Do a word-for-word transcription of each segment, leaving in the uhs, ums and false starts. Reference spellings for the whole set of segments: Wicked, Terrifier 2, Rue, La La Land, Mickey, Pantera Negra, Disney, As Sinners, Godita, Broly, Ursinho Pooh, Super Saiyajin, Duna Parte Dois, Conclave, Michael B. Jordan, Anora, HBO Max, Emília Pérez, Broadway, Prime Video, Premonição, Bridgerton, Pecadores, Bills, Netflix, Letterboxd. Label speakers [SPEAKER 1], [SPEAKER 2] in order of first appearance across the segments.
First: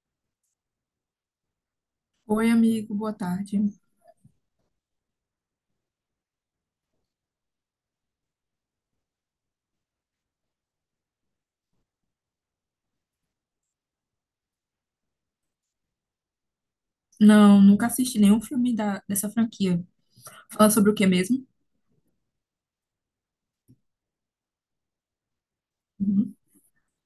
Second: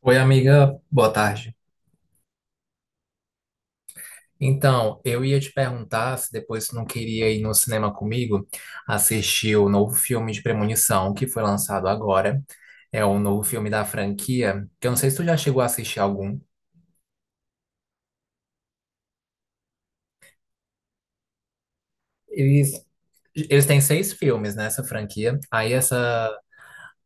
[SPEAKER 1] Oi, amiga, boa tarde.
[SPEAKER 2] Oi, amigo, boa tarde.
[SPEAKER 1] Então, eu ia te perguntar se depois tu não queria ir no cinema comigo assistir o novo filme de Premonição que foi lançado agora. É o novo filme da franquia, que eu não sei se tu já chegou a assistir algum.
[SPEAKER 2] Não, nunca assisti nenhum filme da, dessa franquia. Fala sobre o que mesmo?
[SPEAKER 1] Eles, eles têm seis filmes nessa franquia. Aí essa
[SPEAKER 2] Uhum,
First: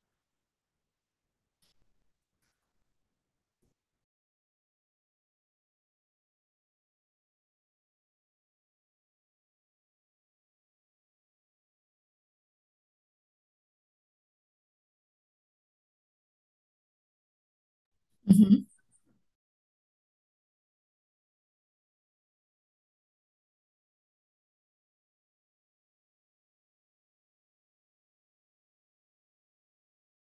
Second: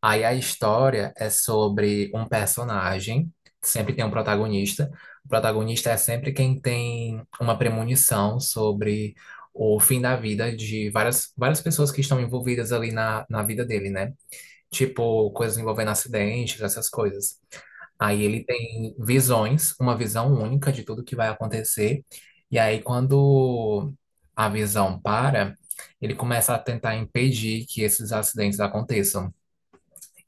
[SPEAKER 1] Aí a história é sobre um personagem, sempre tem um protagonista. O protagonista é sempre quem tem uma premonição sobre o fim da vida de várias, várias pessoas que estão envolvidas ali na, na vida dele, né? Tipo, coisas envolvendo acidentes, essas coisas. Aí ele
[SPEAKER 2] uhum,
[SPEAKER 1] tem visões, uma visão única de tudo que vai acontecer. E aí, quando a visão para, ele começa a tentar impedir que esses acidentes aconteçam.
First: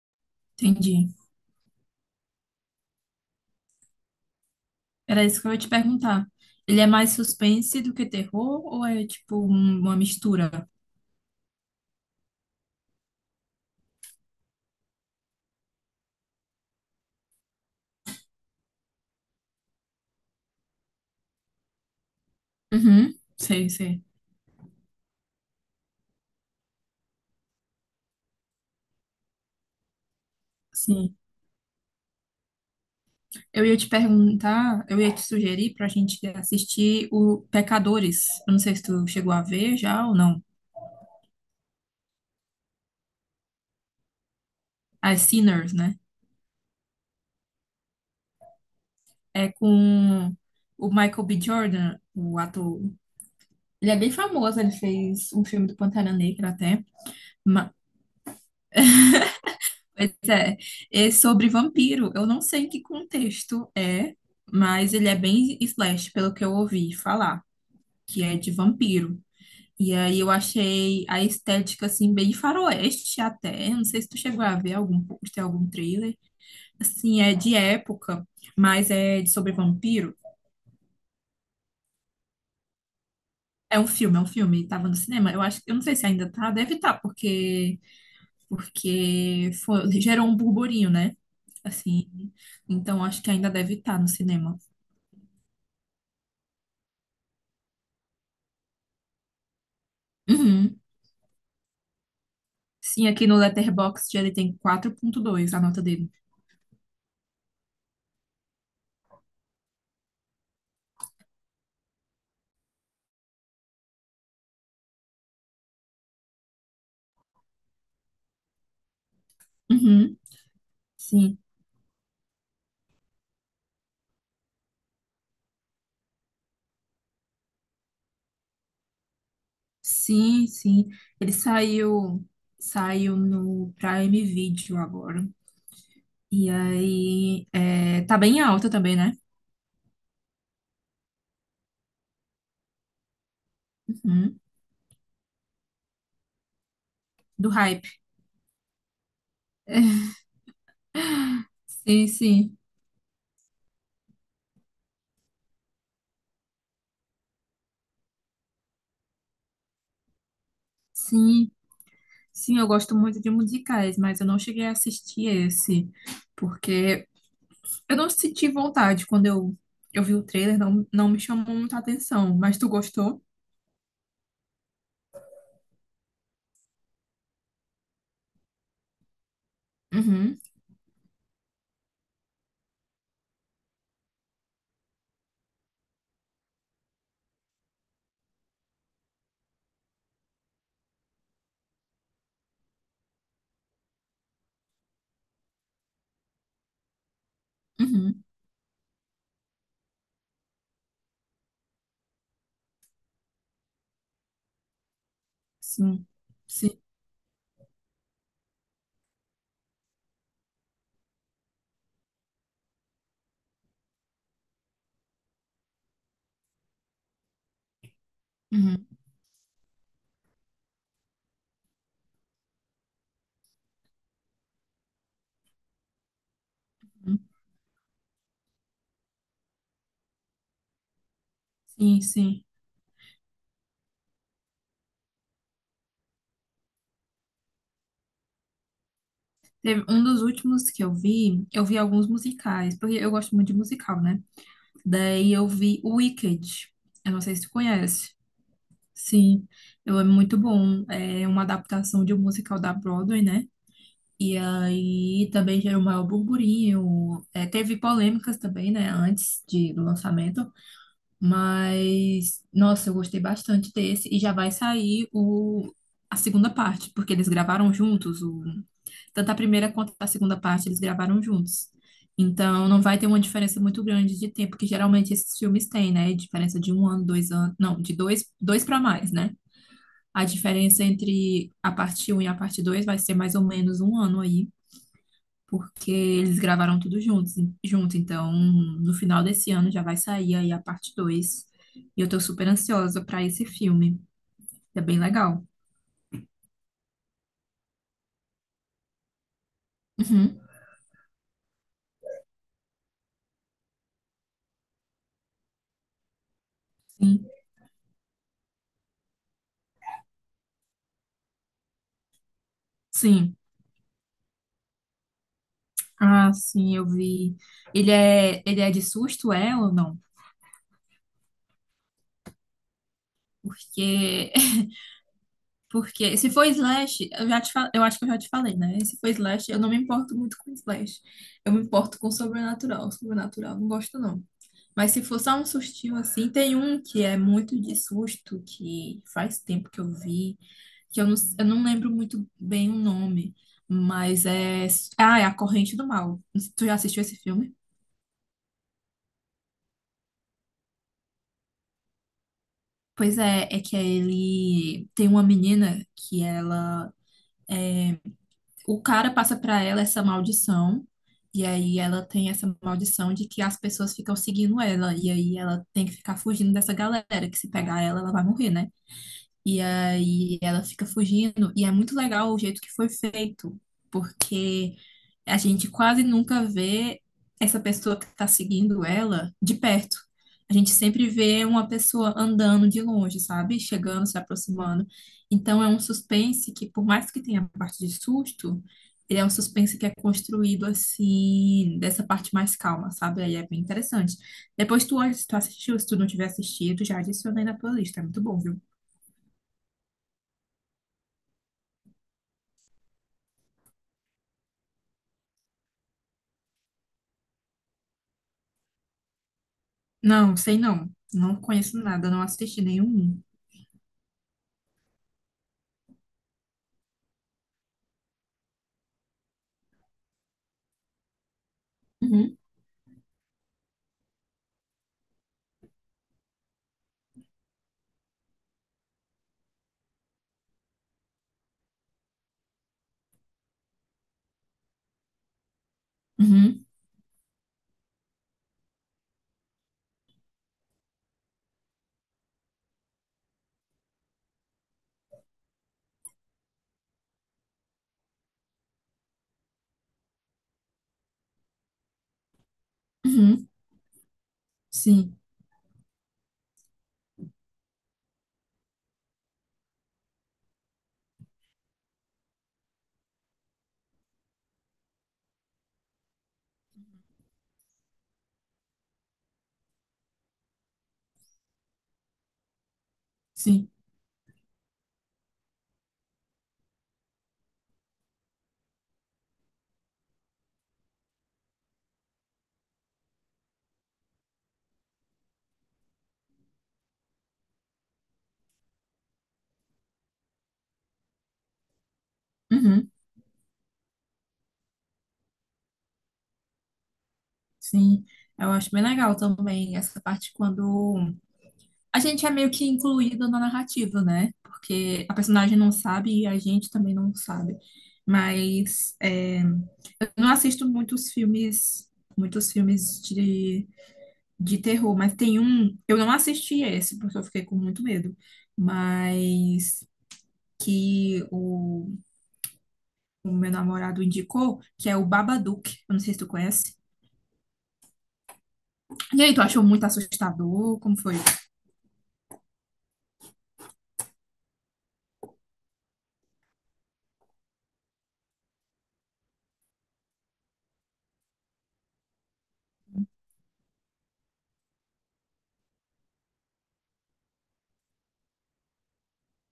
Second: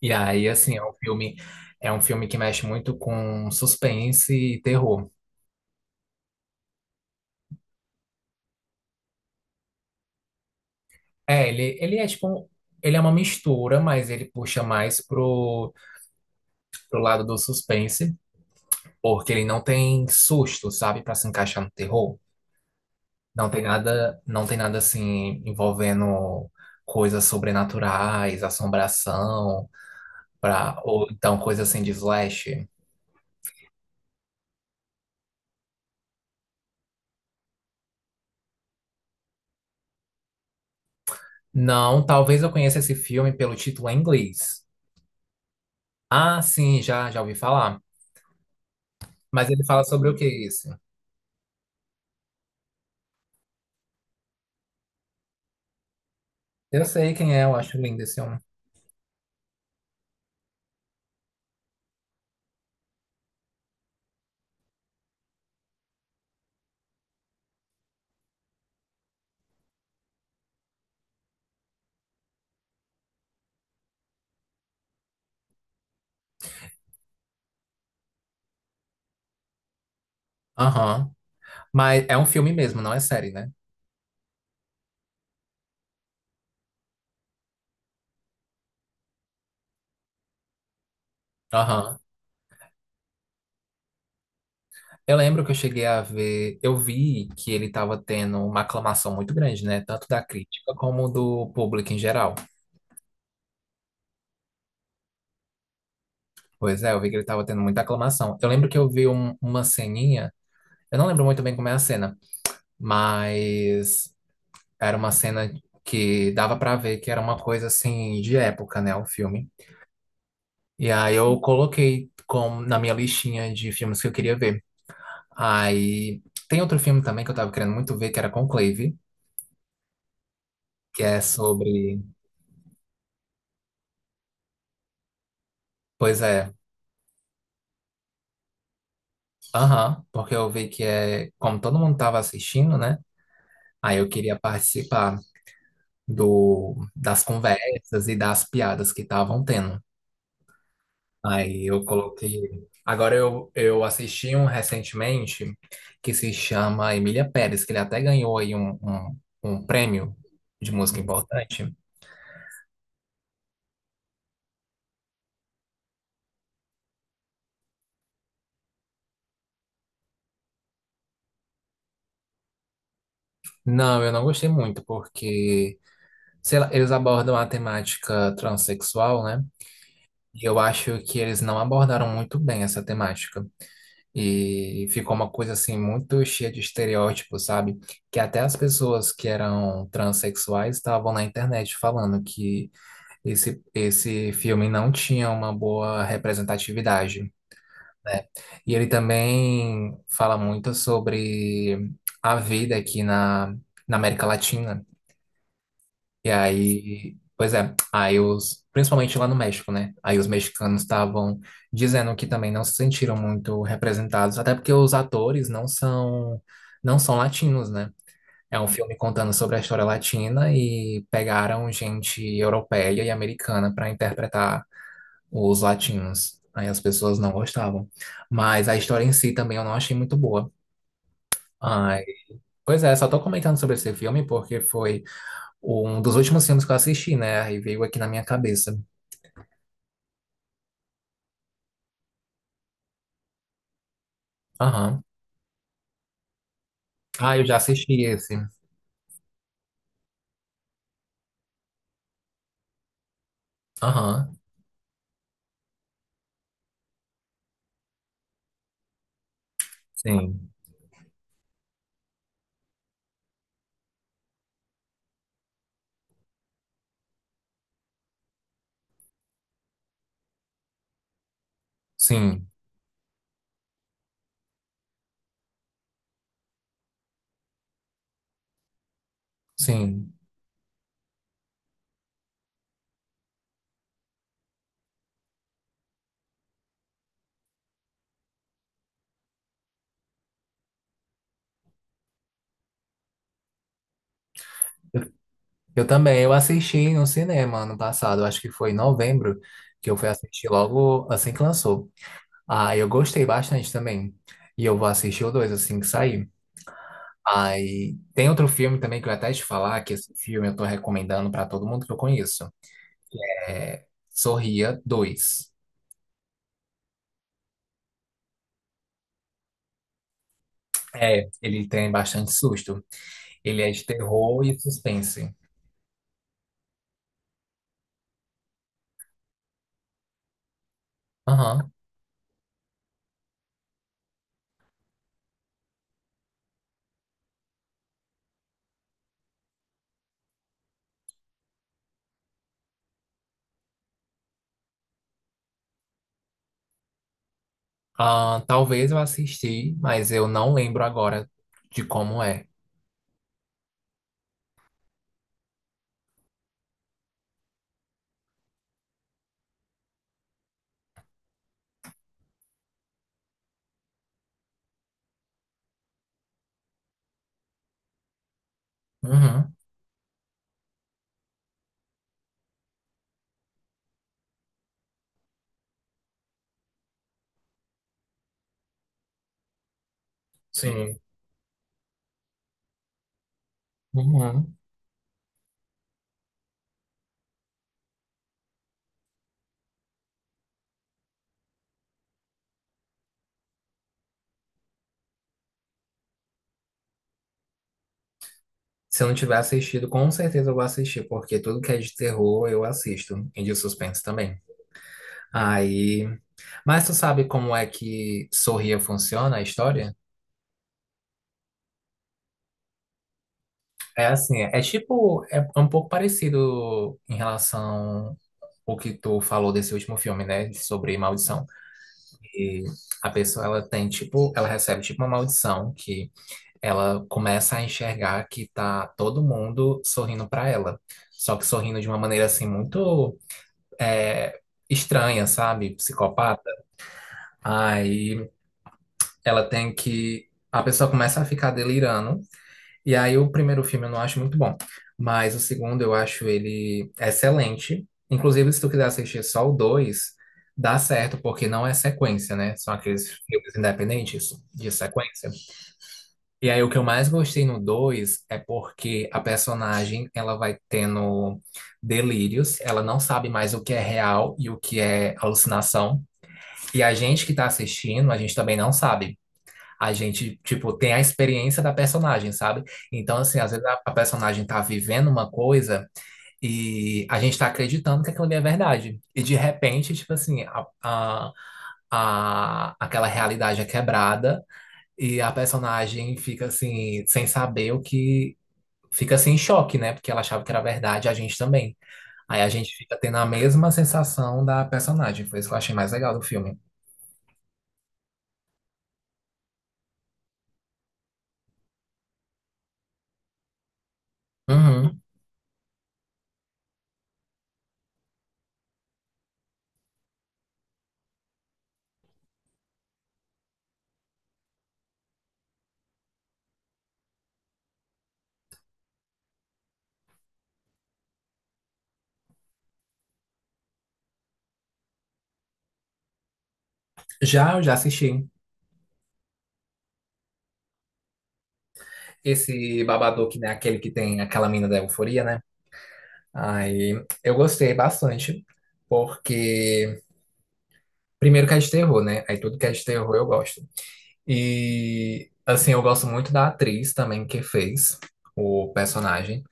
[SPEAKER 1] E aí, assim, é um
[SPEAKER 2] entendi.
[SPEAKER 1] filme, é um filme que mexe muito com suspense e terror.
[SPEAKER 2] Era isso que eu ia te perguntar. Ele é mais suspense do que terror ou é tipo um- uma mistura?
[SPEAKER 1] É, ele, ele é tipo, um- ele é uma mistura, mas ele puxa mais pro, pro lado do suspense, porque ele não tem susto, sabe, pra se encaixar no terror.
[SPEAKER 2] Uhum,
[SPEAKER 1] Não tem
[SPEAKER 2] sei, sei.
[SPEAKER 1] nada, não tem nada assim envolvendo coisas sobrenaturais, assombração, pra, ou
[SPEAKER 2] Sim.
[SPEAKER 1] então coisa assim de slash.
[SPEAKER 2] Eu ia te perguntar, eu ia te sugerir pra gente assistir o Pecadores. Eu não sei se tu chegou a ver já ou não.
[SPEAKER 1] Não, talvez eu conheça esse filme pelo título em inglês.
[SPEAKER 2] As Sinners, né?
[SPEAKER 1] Ah, sim, já, já ouvi falar. Mas
[SPEAKER 2] É
[SPEAKER 1] ele fala sobre o que
[SPEAKER 2] com
[SPEAKER 1] isso?
[SPEAKER 2] o Michael B. Jordan, o ator. Ele é bem famoso, ele fez um filme do Pantera Negra até.
[SPEAKER 1] Eu sei quem é, eu
[SPEAKER 2] ma-
[SPEAKER 1] acho lindo esse homem.
[SPEAKER 2] Pois é, é sobre vampiro. Eu não sei em que contexto é, mas ele é bem slash, pelo que eu ouvi falar, que é de vampiro. E aí eu achei a estética, assim, bem faroeste até. Não sei se tu chegou a ver algum pôster, algum trailer. Assim, é de época, mas é de sobre vampiro.
[SPEAKER 1] Aham. Mas é um filme mesmo, não é série, né?
[SPEAKER 2] É um filme, é um filme. Tava no cinema. Eu acho, eu não sei se ainda tá, deve estar, porque porque foi- gerou um burburinho, né?
[SPEAKER 1] Aham.
[SPEAKER 2] Assim, então acho que ainda deve estar no cinema.
[SPEAKER 1] Eu lembro que eu cheguei a ver, eu vi que ele estava tendo uma aclamação muito grande, né? Tanto da crítica
[SPEAKER 2] Uhum.
[SPEAKER 1] como do público em geral.
[SPEAKER 2] Sim, aqui no Letterboxd ele tem quatro ponto dois a nota dele.
[SPEAKER 1] Pois é, eu vi que ele estava tendo muita aclamação. Eu lembro que eu vi um- uma ceninha, eu não lembro muito bem como é a cena, mas era uma cena que dava pra ver que era uma coisa assim de época, né? O filme.
[SPEAKER 2] Uhum.
[SPEAKER 1] E aí
[SPEAKER 2] Sim,
[SPEAKER 1] eu coloquei como na minha listinha de filmes que eu queria ver. Aí tem outro filme também que eu tava querendo muito ver, que era Conclave,
[SPEAKER 2] sim, sim.
[SPEAKER 1] que é
[SPEAKER 2] Ele
[SPEAKER 1] sobre.
[SPEAKER 2] saiu, saiu no Prime Video agora.
[SPEAKER 1] Pois
[SPEAKER 2] E
[SPEAKER 1] é,
[SPEAKER 2] aí, é, tá bem alta também, né?
[SPEAKER 1] aham, porque eu vi que é. Como todo mundo tava assistindo, né? Aí eu
[SPEAKER 2] Uhum.
[SPEAKER 1] queria participar do, das
[SPEAKER 2] Do hype.
[SPEAKER 1] conversas e das piadas que estavam tendo. Aí eu
[SPEAKER 2] Sim, sim,
[SPEAKER 1] coloquei. Agora eu, eu assisti um recentemente que se chama Emília Pérez, que ele até ganhou aí um, um, um prêmio de música
[SPEAKER 2] sim,
[SPEAKER 1] importante.
[SPEAKER 2] sim, eu gosto muito de musicais, mas eu não cheguei a assistir esse, porque Eu não senti vontade quando eu, eu vi o trailer, não, não me chamou muita atenção. Mas tu gostou?
[SPEAKER 1] Não, eu não gostei muito, porque, sei lá, eles abordam a temática transexual, né?
[SPEAKER 2] Uhum,
[SPEAKER 1] E eu acho que eles não abordaram muito bem essa temática. E ficou uma coisa assim muito cheia de estereótipos, sabe? Que até as pessoas que eram transexuais estavam na internet falando que esse, esse filme não tinha uma boa representatividade.
[SPEAKER 2] uhum,
[SPEAKER 1] E ele também fala muito sobre a vida aqui na, na América Latina.
[SPEAKER 2] sim,
[SPEAKER 1] E
[SPEAKER 2] sim,
[SPEAKER 1] aí, pois é, aí os, principalmente lá no México, né? Aí os mexicanos estavam dizendo que também não se sentiram muito representados, até porque os atores não são, não são latinos, né? É um
[SPEAKER 2] uhum,
[SPEAKER 1] filme contando sobre a história latina e pegaram gente europeia e americana para interpretar os latinos. Aí as pessoas
[SPEAKER 2] uhum,
[SPEAKER 1] não gostavam. Mas a história em si também eu não achei muito boa.
[SPEAKER 2] sim,
[SPEAKER 1] Ai,
[SPEAKER 2] sim.
[SPEAKER 1] pois é, só tô comentando sobre esse filme porque foi um dos últimos filmes que eu assisti, né? Aí veio aqui na minha cabeça.
[SPEAKER 2] Teve um dos últimos que eu vi, eu vi alguns musicais, porque eu gosto muito de musical, né?
[SPEAKER 1] Aham.
[SPEAKER 2] Daí eu vi o Wicked. Eu não sei
[SPEAKER 1] Ah,
[SPEAKER 2] se
[SPEAKER 1] eu
[SPEAKER 2] tu
[SPEAKER 1] já assisti
[SPEAKER 2] conhece.
[SPEAKER 1] esse.
[SPEAKER 2] Sim, eu é muito bom. É uma adaptação de um musical da Broadway, né?
[SPEAKER 1] Aham.
[SPEAKER 2] E aí também gerou o maior burburinho. É, teve polêmicas também, né? Antes de, do lançamento.
[SPEAKER 1] Sim.
[SPEAKER 2] Mas, nossa, eu gostei bastante desse. E já vai sair o, a segunda parte, porque eles gravaram juntos. O, tanto a primeira quanto a segunda parte, eles gravaram juntos.
[SPEAKER 1] Sim.
[SPEAKER 2] Então, não vai ter uma diferença muito grande de tempo, que geralmente esses filmes têm, né? Diferença de um ano, dois anos. Não, de dois, dois para mais, né?
[SPEAKER 1] Sim.
[SPEAKER 2] A diferença entre a parte um e a parte dois vai ser mais ou menos um ano aí porque eles gravaram tudo juntos, junto. Então, no final desse ano já vai sair aí a parte dois. E eu tô super ansiosa pra esse filme. É bem
[SPEAKER 1] Eu,
[SPEAKER 2] legal.
[SPEAKER 1] eu também. Eu assisti no cinema ano passado. Acho que foi em novembro que eu fui
[SPEAKER 2] Uhum,
[SPEAKER 1] assistir logo assim que lançou. Ah, eu gostei bastante também. E eu vou assistir o dois assim que sair.
[SPEAKER 2] sim,
[SPEAKER 1] Aí tem outro filme também que eu ia até te falar, que esse filme eu tô recomendando pra todo mundo que eu conheço.
[SPEAKER 2] sim.
[SPEAKER 1] É Sorria dois.
[SPEAKER 2] Ah, sim, eu vi. Ele é, ele é de susto, é ou não?
[SPEAKER 1] É, ele tem bastante susto. Ele é de
[SPEAKER 2] Porque
[SPEAKER 1] terror e suspense.
[SPEAKER 2] porque se for slash, eu já te fa- eu acho que eu já te falei, né? Se for slash, eu não me importo muito com slash. Eu me
[SPEAKER 1] Aham.
[SPEAKER 2] importo com sobrenatural. Sobrenatural, não gosto não. Mas se for só um sustinho assim, tem um que é muito de susto, que faz tempo que eu vi, que eu não, eu não lembro muito bem o nome, mas é. Ah, é A Corrente do Mal. Tu já assistiu esse filme?
[SPEAKER 1] Ah, talvez eu assisti, mas eu não lembro agora de como é.
[SPEAKER 2] Pois é, é que ele tem uma menina que ela. O cara passa pra ela essa maldição, e aí ela tem essa maldição de que as pessoas ficam seguindo ela, e aí ela tem que ficar fugindo dessa galera, que se pegar ela, ela vai morrer, né?
[SPEAKER 1] Uhum.
[SPEAKER 2] E aí ela fica fugindo. E é muito legal o jeito que foi feito, porque a gente quase nunca vê essa pessoa que está seguindo ela de perto. A gente
[SPEAKER 1] Sim.
[SPEAKER 2] sempre vê uma pessoa andando de longe, sabe? Chegando, se
[SPEAKER 1] Uhum.
[SPEAKER 2] aproximando. Então é um suspense que, por mais que tenha a parte de susto, ele é um suspense que é construído assim, dessa parte mais calma, sabe? Aí é bem interessante. Depois tu, tu assistiu, se tu não tiver assistido, já adicionei na tua lista. É muito bom, viu?
[SPEAKER 1] Se eu não tiver assistido, com certeza eu vou assistir, porque tudo que é de terror eu assisto, e de suspense também. Aí. Mas tu sabe como é que Sorria funciona a história?
[SPEAKER 2] Não, sei não. Não conheço nada, não assisti nenhum.
[SPEAKER 1] É assim, é tipo, é um pouco parecido em relação ao que tu falou desse último filme, né? Sobre maldição.
[SPEAKER 2] Uhum.
[SPEAKER 1] E a pessoa, ela tem, tipo, ela recebe, tipo, uma maldição que ela começa a enxergar que tá todo mundo sorrindo pra ela. Só que sorrindo de uma maneira, assim, muito é, estranha, sabe? Psicopata.
[SPEAKER 2] Uhum,
[SPEAKER 1] Aí ela tem que... A pessoa começa a ficar delirando e aí o primeiro filme eu não acho muito bom, mas o segundo eu acho ele excelente. Inclusive, se tu quiser assistir só o dois, dá certo, porque não é sequência, né? São aqueles
[SPEAKER 2] uhum,
[SPEAKER 1] filmes independentes de
[SPEAKER 2] sim,
[SPEAKER 1] sequência. E aí o que eu mais gostei no dois é porque a personagem, ela vai tendo delírios, ela não sabe mais o que é real e o que é alucinação. E a gente que tá assistindo, a gente também não sabe a gente, tipo, tem a experiência da personagem, sabe? Então, assim, às vezes
[SPEAKER 2] sim,
[SPEAKER 1] a, a personagem tá vivendo uma coisa e a gente tá acreditando que aquilo ali é verdade. E de repente, tipo assim, a, a, a- aquela realidade é quebrada e a personagem fica assim, sem saber o que. Fica assim em choque, né? Porque ela achava que era verdade, a gente também. Aí a gente
[SPEAKER 2] uhum,
[SPEAKER 1] fica tendo a mesma sensação da personagem. Foi isso que eu achei mais legal do filme.
[SPEAKER 2] sim. Eu acho bem legal também essa parte quando a gente é meio que incluído na narrativa, né?
[SPEAKER 1] Uhum.
[SPEAKER 2] Porque a personagem não sabe e a gente também não sabe. Mas é, eu não assisto muitos filmes, muitos filmes de, de terror, mas tem um, eu não assisti esse porque eu fiquei com muito medo, mas que o o meu namorado indicou, que é o Babadook. Eu não sei se tu conhece.
[SPEAKER 1] Já, eu já assisti.
[SPEAKER 2] E aí, tu achou muito assustador? Como foi?
[SPEAKER 1] Esse Babadook, né? Aquele que tem aquela mina da euforia, né? Aí eu gostei bastante, porque primeiro que é de terror, né? Aí tudo que é de terror eu gosto. E assim, eu gosto muito da atriz também que fez o personagem.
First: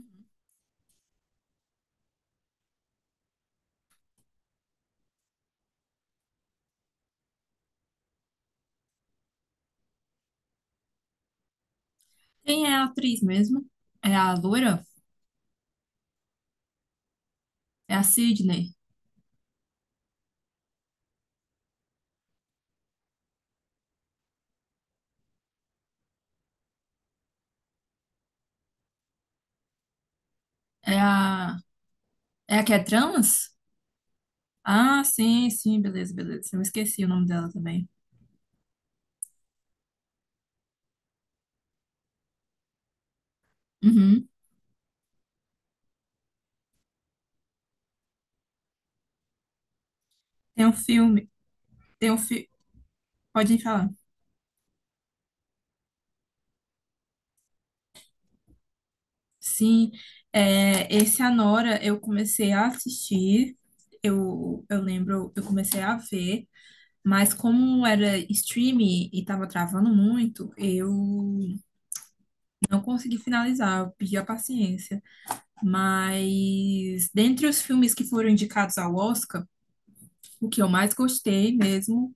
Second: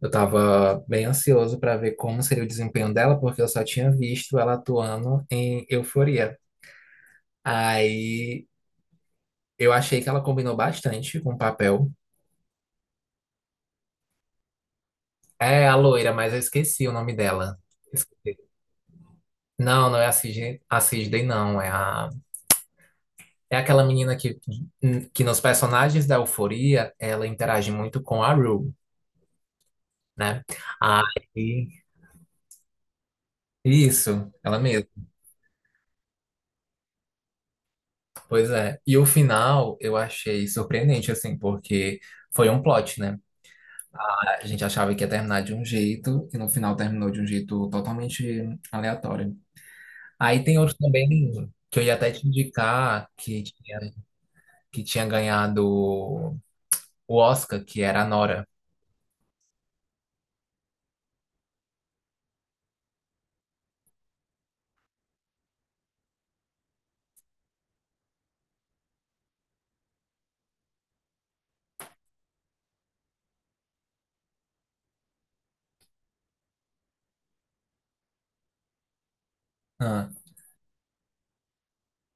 [SPEAKER 1] Eu tava bem ansioso pra ver como seria o desempenho dela, porque eu só tinha visto ela atuando em Euforia. Aí eu achei que ela combinou bastante com o papel.
[SPEAKER 2] Quem é a atriz mesmo? É a loira?
[SPEAKER 1] É a loira, mas eu esqueci o nome dela.
[SPEAKER 2] É a Sydney?
[SPEAKER 1] Não, não é a Cis- a Cisne, não. É, a, é aquela menina que, que nos personagens da Euforia, ela interage muito com a Rue, né?
[SPEAKER 2] É a...
[SPEAKER 1] Aí,
[SPEAKER 2] É a que é trans?
[SPEAKER 1] isso, ela mesma.
[SPEAKER 2] Ah, sim, sim, beleza, beleza. Eu esqueci o nome dela também.
[SPEAKER 1] Pois é. E o final eu achei surpreendente, assim, porque foi um plot, né?
[SPEAKER 2] Uhum.
[SPEAKER 1] A gente achava que ia terminar de um jeito, e no final terminou de um jeito totalmente aleatório. Aí tem
[SPEAKER 2] Tem um
[SPEAKER 1] outro também
[SPEAKER 2] filme,
[SPEAKER 1] que eu ia
[SPEAKER 2] tem
[SPEAKER 1] até
[SPEAKER 2] um
[SPEAKER 1] te
[SPEAKER 2] filme...
[SPEAKER 1] indicar que
[SPEAKER 2] Pode ir
[SPEAKER 1] tinha,
[SPEAKER 2] falar.
[SPEAKER 1] que tinha ganhado o Oscar, que era a Nora.
[SPEAKER 2] Sim, é, esse Anora eu comecei a assistir, eu, eu lembro, eu comecei a ver, mas como era streaming e tava travando muito, eu não consegui finalizar, eu pedi a paciência. Mas dentre os filmes que foram indicados ao Oscar,
[SPEAKER 1] Ah,
[SPEAKER 2] o que eu mais gostei mesmo,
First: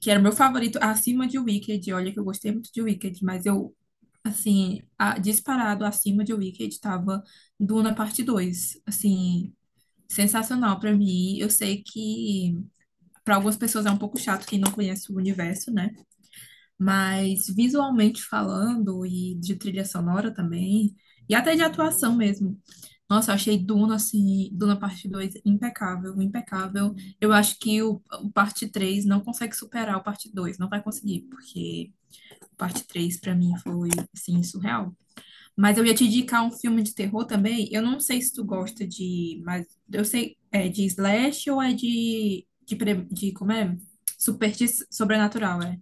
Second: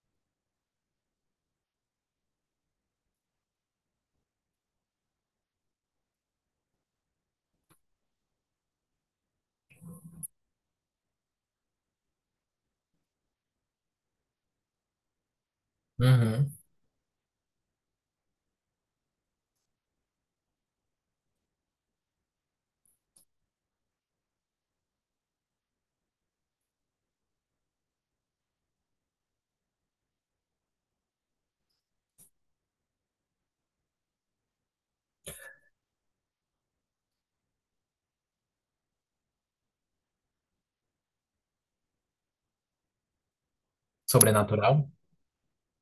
[SPEAKER 2] que era o meu favorito acima de Wicked, olha que eu gostei muito de Wicked, mas eu assim, a- disparado acima de Wicked tava Duna Parte Dois, assim, sensacional pra mim. Eu sei que pra algumas pessoas é um pouco chato quem não conhece o universo, né?
[SPEAKER 1] uhum.
[SPEAKER 2] Mas visualmente falando, e de trilha sonora também, e até de atuação mesmo. Nossa, eu achei Duna, assim, Duna Parte dois impecável, impecável. Eu acho que o, o Parte três não consegue superar o Parte dois não vai conseguir, porque o Parte três pra mim foi, assim, surreal. Mas eu ia te indicar um filme de terror também, eu não sei se tu gosta de, mas eu sei, é de slash ou é de, de, pre- de como é? Superti
[SPEAKER 1] Sobrenatural?
[SPEAKER 2] sobrenatural, é.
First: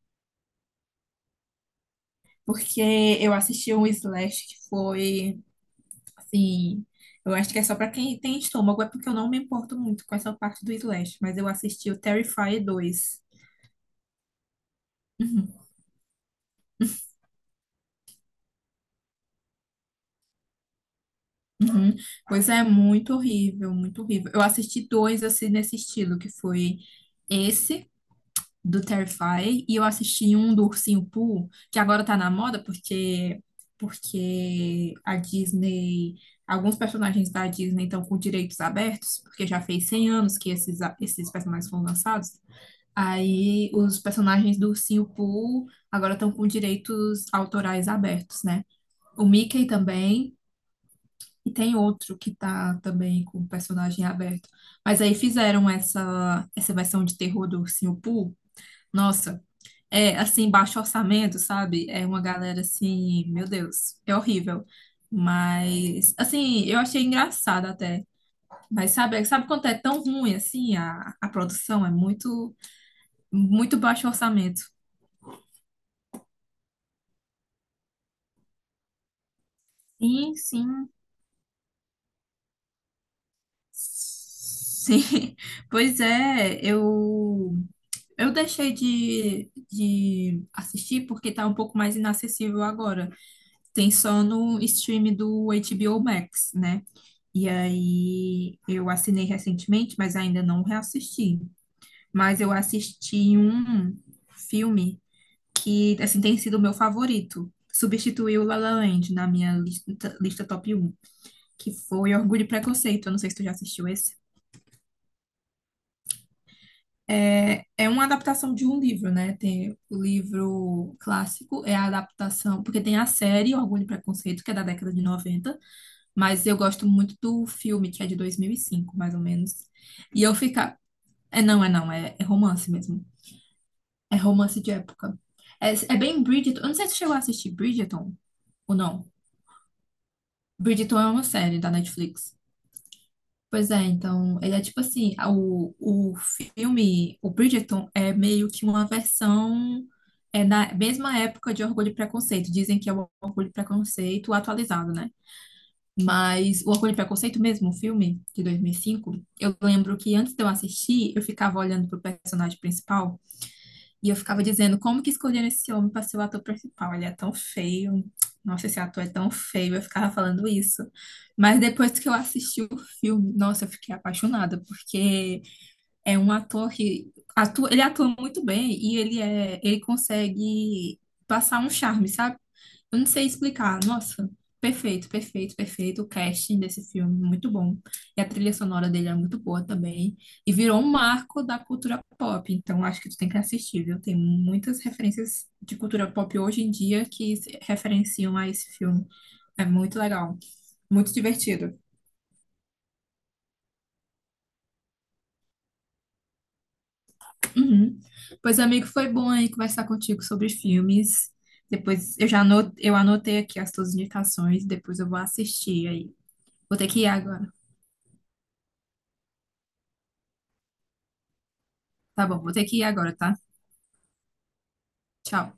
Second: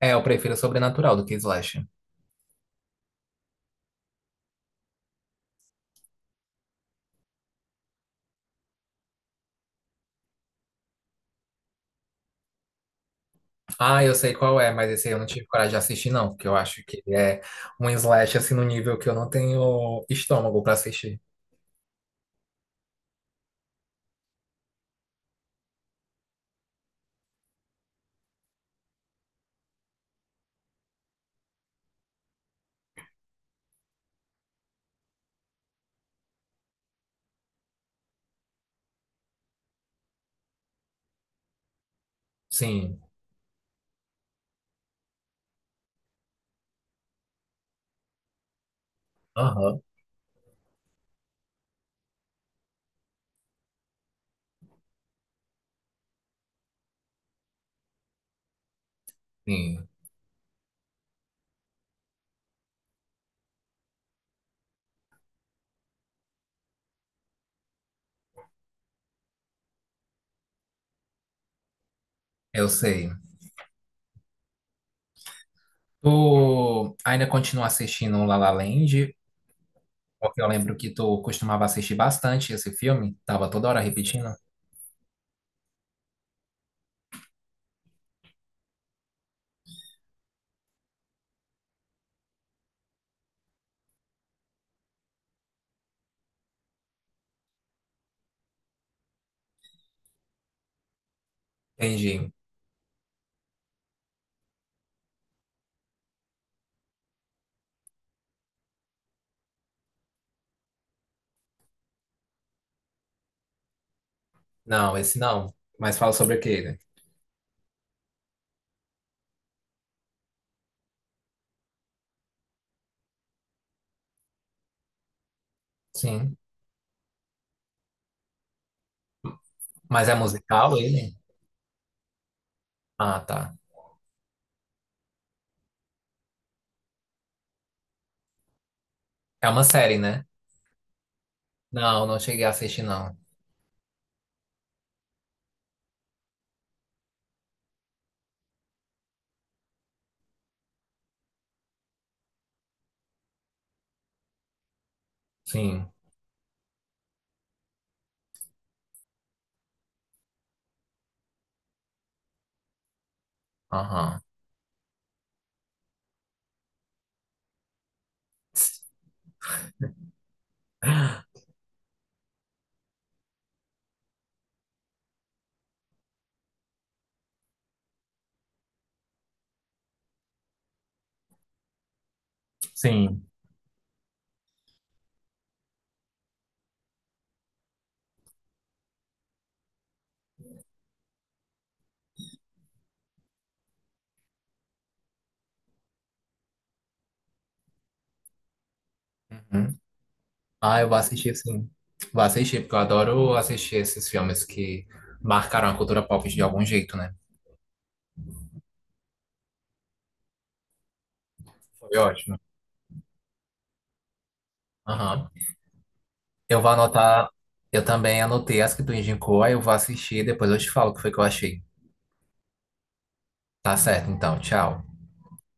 [SPEAKER 1] É, eu prefiro Sobrenatural do que Slash.
[SPEAKER 2] Porque eu assisti um Slash que foi, assim, eu acho que é só pra quem tem estômago, é porque eu não me importo muito com essa parte do Slash, mas eu assisti o Terrifier dois.
[SPEAKER 1] Ah, eu sei qual é, mas esse aí eu não tive
[SPEAKER 2] Uhum,
[SPEAKER 1] coragem de assistir, não, porque eu acho que é um Slash assim no nível que eu não tenho estômago pra assistir.
[SPEAKER 2] uhum. Pois é, muito horrível, muito horrível. Eu assisti dois, assim, nesse estilo, que foi esse do Terrify e eu assisti um do Ursinho Pooh, que agora tá na moda porque porque a Disney, alguns personagens da Disney estão com direitos abertos, porque já fez cem anos que esses a- esses personagens foram lançados.
[SPEAKER 1] Sim.
[SPEAKER 2] Aí os personagens do Ursinho Pooh agora estão com direitos autorais abertos, né? O Mickey
[SPEAKER 1] Aham.
[SPEAKER 2] também e tem outro que tá também com personagem aberto. Mas aí fizeram essa essa versão de terror do Ursinho Pooh. Nossa,
[SPEAKER 1] Sim,
[SPEAKER 2] é, assim, baixo orçamento, sabe? É uma galera assim, meu Deus, é horrível. Mas, assim, eu achei engraçado até. Mas sabe, sabe quando é tão ruim assim a, a produção? É muito,
[SPEAKER 1] eu sei.
[SPEAKER 2] muito baixo orçamento.
[SPEAKER 1] Tu ainda continua assistindo La La Land?
[SPEAKER 2] Sim,
[SPEAKER 1] Porque eu lembro
[SPEAKER 2] sim.
[SPEAKER 1] que tu costumava assistir bastante esse filme, tava toda hora repetindo.
[SPEAKER 2] Sim. Pois é, eu, eu deixei de, de assistir porque tá um pouco mais inacessível agora. Tem só no stream do H B O Max, né? E aí eu assinei recentemente, mas ainda não reassisti.
[SPEAKER 1] Entendi.
[SPEAKER 2] Mas eu assisti um filme que assim tem sido o meu favorito. Substituiu o La La Land na minha lista, lista top um, que foi Orgulho e Preconceito. Eu não sei se tu já assistiu esse.
[SPEAKER 1] Não, esse não. Mas fala sobre o que ele?
[SPEAKER 2] É, é uma adaptação de um livro, né? Tem o livro clássico, é a adaptação, porque tem a série Orgulho e Preconceito, que é da década de noventa,
[SPEAKER 1] Sim.
[SPEAKER 2] mas eu gosto muito do filme, que é de dois mil e cinco, mais ou menos.
[SPEAKER 1] Mas é
[SPEAKER 2] E eu
[SPEAKER 1] musical
[SPEAKER 2] fica,
[SPEAKER 1] ele?
[SPEAKER 2] é, não, é não, é, é romance mesmo.
[SPEAKER 1] Ah, tá.
[SPEAKER 2] É romance de época. É, é bem Bridgerton. Eu não sei se você chegou a assistir Bridgerton ou não.
[SPEAKER 1] É uma série, né?
[SPEAKER 2] Bridgerton é uma série da
[SPEAKER 1] Não, não
[SPEAKER 2] Netflix.
[SPEAKER 1] cheguei a assistir, não.
[SPEAKER 2] Pois é, então, ele é tipo assim, a- o, o filme, o Bridgerton é meio que uma versão é na mesma época de Orgulho e Preconceito. Dizem que é o Orgulho e Preconceito atualizado, né?
[SPEAKER 1] Sim.
[SPEAKER 2] Mas o Orgulho e Preconceito mesmo, o filme de dois mil e cinco, eu lembro que antes de eu assistir, eu ficava olhando pro personagem principal. E eu
[SPEAKER 1] Aham.
[SPEAKER 2] ficava dizendo, como que escolheram esse homem para ser o ator principal? Ele é tão feio. Nossa, esse ator é tão feio. Eu ficava falando isso. Mas depois que eu assisti o filme, nossa, eu fiquei apaixonada, porque é um ator que atua, ele atua muito bem e ele é, ele consegue passar um charme, sabe? Eu não
[SPEAKER 1] Sim.
[SPEAKER 2] sei explicar. Nossa, perfeito, perfeito, perfeito. O casting desse filme, muito bom. E a trilha sonora dele é muito boa também. E virou um marco da cultura pop. Então, acho que tu tem que assistir, viu? Tem muitas referências de cultura pop hoje em dia que se referenciam a esse filme. É
[SPEAKER 1] Uhum.
[SPEAKER 2] muito legal,
[SPEAKER 1] Ah, eu vou
[SPEAKER 2] muito
[SPEAKER 1] assistir, sim.
[SPEAKER 2] divertido.
[SPEAKER 1] Vou assistir, porque eu adoro assistir esses filmes que marcaram a cultura pop de algum jeito, né?
[SPEAKER 2] Uhum. Pois, amigo, foi bom aí conversar contigo sobre filmes.
[SPEAKER 1] Foi
[SPEAKER 2] Depois eu
[SPEAKER 1] ótimo.
[SPEAKER 2] já anot eu anotei aqui as tuas indicações, depois eu vou
[SPEAKER 1] Aham.
[SPEAKER 2] assistir aí.
[SPEAKER 1] Eu vou
[SPEAKER 2] Vou ter que ir
[SPEAKER 1] anotar.
[SPEAKER 2] agora.
[SPEAKER 1] Eu também anotei as que tu indicou, aí eu vou assistir e depois eu te falo o que foi que eu achei.
[SPEAKER 2] Tá bom, vou ter que ir agora, tá?
[SPEAKER 1] Tá certo, então. Tchau.
[SPEAKER 2] Tchau.